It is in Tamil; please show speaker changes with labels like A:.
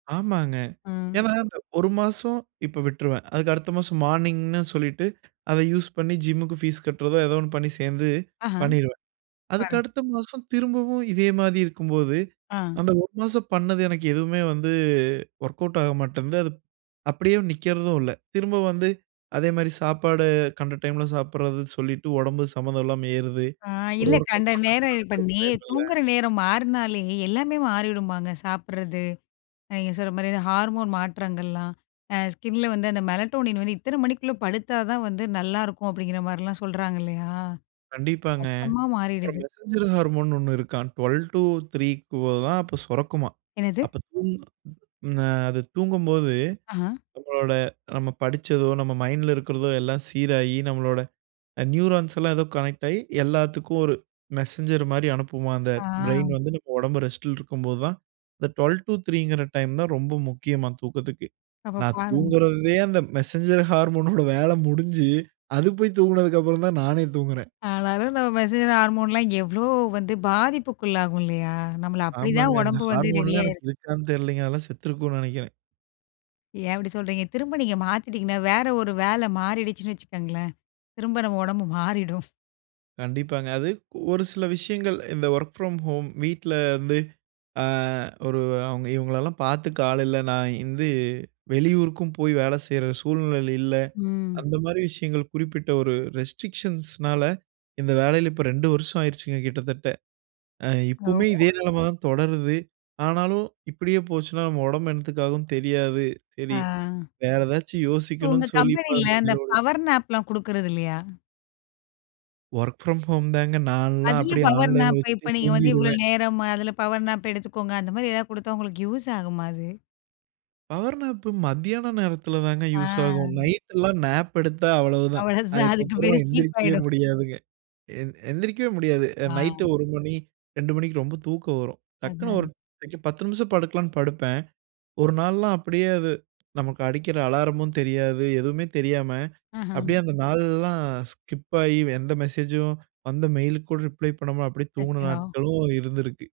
A: ஆமாங்க.
B: ம்.
A: ஏன்னா, அந்த 1 மாசம், இப்ப விட்டுருவன். அதுக்கு, அடுத்த மாசம் மார்னிங்னு சொல்லிட்டு, அத யூஸ் பண்ணி ஜிம்முக்கு ஃபீஸ் கட்டுறதோ, ஏதோ ஒண்ணு பண்ணி, சேர்ந்து
B: ஆஹ.
A: பண்ணிருவேன். அதுக்கு
B: பாரன்.
A: அடுத்த மாசம் திரும்பவும் இதே மாதி இருக்கும்போது,
B: ஆ.
A: அந்த 1 மாசம் பண்ணது எனக்கு எதுவுமே வந்து ஒர்க் அவுட் ஆக மாட்டன்து. அது அப்படியே நிக்கறதும் இல்லை, திரும்ப வந்து, அதே மாரி சாப்பாடு கண்ட டைமில சாப்படறது சொல்லிட்டு, உடம்பு சம்பந்தம் இல்லாம ஏறுது.
B: ஆ.
A: ஒரு
B: இல்ல
A: ஒர்க்
B: கண்ட
A: அவுட்
B: நேரம் இப்ப
A: பண்லாம்னாலும்
B: நே
A: டைமில்ல.
B: தூங்குற நேரம் மாறுனாலே, எல்லாமே மாறிடுமாங்க, சாப்படறது, நீங்க சொல்ற மாரி, இந்த ஹார்மோன் மாற்றங்கள்லாம் அ ஸ்கின்ல வந்து அந்த மெலடோனின் வந்து, இத்தனை மணிக்குள்ள படுத்தாதான் வந்து நல்லாருக்கும், அப்படிங்கிற மாரிலாம் சொல்றாங்க, இல்லயா,
A: கண்டிப்பாங்க.
B: மொத்தமா
A: அப்பறம்,
B: மாறிடுது.
A: மெசெஞ்சர் ஹார்மோன்னு ஒண்ணு இருக்காம். 12:00 டு 3:00 க்குள்ள தான் அப்ப சொறக்குமாம்.
B: என்னது?
A: அப்ப, தூங் அது தூங்கும்போது
B: அஹான்.
A: நம்மளோட நம்ம படிச்சதோ, நம்ம மைண்ட்ல இருக்கிறதோ, எல்லாம் சீராகி நம்மளோட நியூரான்ஸ் எல்லாம் ஏதோ கனெக்ட் ஆகி எல்லாத்துக்கும் ஒரு மெசெஞ்சர் மாரி அனுப்புமாம், அந்த
B: ஆ.
A: ப்ரெயின் வந்து நம்ம உடம்பு ரெஸ்ட்டில இருக்கும்போதுதான், இந்த 12:00 டு 3:00ங்கிற டைம்தா ரொம்ப முக்கியமாம் தூக்கத்துக்கு.
B: அப்ப
A: நான்
B: பாருங்க!
A: தூங்கறதே அந்த மெசெஞ்சர் ஹார்மோனோட வேலை முடிஞ்சி, அது போய் தூங்குனதுக்கு அப்பறம்தா நானே தூங்குறன்.
B: ஆனாலும், நம்ம மெசெஞ்சர் ஹார்மோன்லாம் எவ்வளோ வந்து பாதிப்புக்குள்ளாகும் இல்லையா, நம்மள அப்படிதா
A: ஆமாங்க. அந்த
B: உடம்பு வந்து, ரெடி
A: ஹார்மோன்லாம்
B: ஆயிருக்கு.
A: எனக்கு இருக்கான் தெரிலீங்க. அதெல்லாம் செத்திருக்குன்னு நெனக்கிறன்.
B: ஏன், அப்படி சொல்றீங்க? திரும்ப நீங்க மாத்திட்டிங்கனா, வேற ஒரு வேல மாறிடுச்சுன்னு வச்சுக்கங்களேன், திரும்ப நம்ம உடம்பு மாறிடும்.
A: கண்டிப்பாங்க. அது, ஒரு சில விஷயங்கள், இந்த வொர்க் ஃப்ரம் ஹோம் வீட்ல வந்து, அ ஒரு அவங்க இவங்களலாம் பாத்துக்க ஆள் இல்ல. நான் வந்து வெளியூருக்கும் போய், வேலை செய்ற சூழ்நிலையில இல்ல.
B: ம்.
A: அந்த மாரி விஷயங்கள் குறிப்பிட்ட ஒரு ரெஸ்ட்ரிக்ஷன்ஸ்னால இந்த வேலையில இப்போ 2 வருஷம் ஆயிடுச்சுங்க, கிட்டத்தட்ட. அ
B: ஓ!
A: இப்புமே, இதே நெலமதான் தொடருது. ஆனாலும், இப்படியே போச்சுனா, நம்ம உடம்பு என்னத்துக்காகும் தெரியாது. செரி,
B: அ.
A: வேற ஏதாச்சு
B: உங்க
A: யோசிக்கணும்னு சொல்லி இப்ப
B: கம்பெனியில அந்த
A: மண்டைல ஓடுது.
B: பவர் நாப்பலாம் குடுக்கறது இல்லயா?
A: வொர்க் ஃப்ரம் ஹோம் தாங்க! நான்லாம்
B: அதிலயும்,
A: அப்படியே
B: பவர்
A: ஆன்லைன்ல
B: நாப்பு
A: வச்சுட்டே
B: இப்ப நீங்க வந்து, இவ்வளோ
A: தூங்கிருவேன்.
B: நேரம்! அதில பவர் நாப் எடுத்துக்கோங்க. அந்த மாரி, ஏதாவது கொடுத்தா உங்களுக்கு யூஸ் ஆகுமா அது?
A: பவர் நாப்பு மத்தியான நேரத்தில தாங்க யூஸு
B: அ.
A: ஆகும். நைட் எல்லாம் நாப் எடுத்தா அவ்வளவுதான்,
B: அவ்வளவுதான். அதுக்கு
A: அதுக்கப்புறம்,
B: பேரு ஸ்லீப்
A: எந்திரிக்கவே
B: ஆயிடும்!
A: முடியாதுங்க. எ எந்திரிக்கவே முடியாது. நைட்
B: ஆ.
A: 1 மணி, 2 மணிக்கு ரொம்ப தூக்கம் வரும். டக்குன்னு ஒரு
B: அதான்.
A: 10 நிமிஷம் படுக்கலானு படுப்பன். 1 நாள்லா, அப்டியே அது நமக்கு அடிக்கிற அலாரமும் தெரியாது. எதுவுமே தெரியாம
B: அஹா!
A: அப்படியே அந்த நாள்லாம் ஸ்கிப் ஆகி எந்த மெசேஜ்ஜூம் வந்த மெயிலுக்கு கூட ரிப்ளை பண்ணாம அப்படியே, தூங்குன
B: அச்சோ!
A: நாட்களும் இருந்திருக்கு!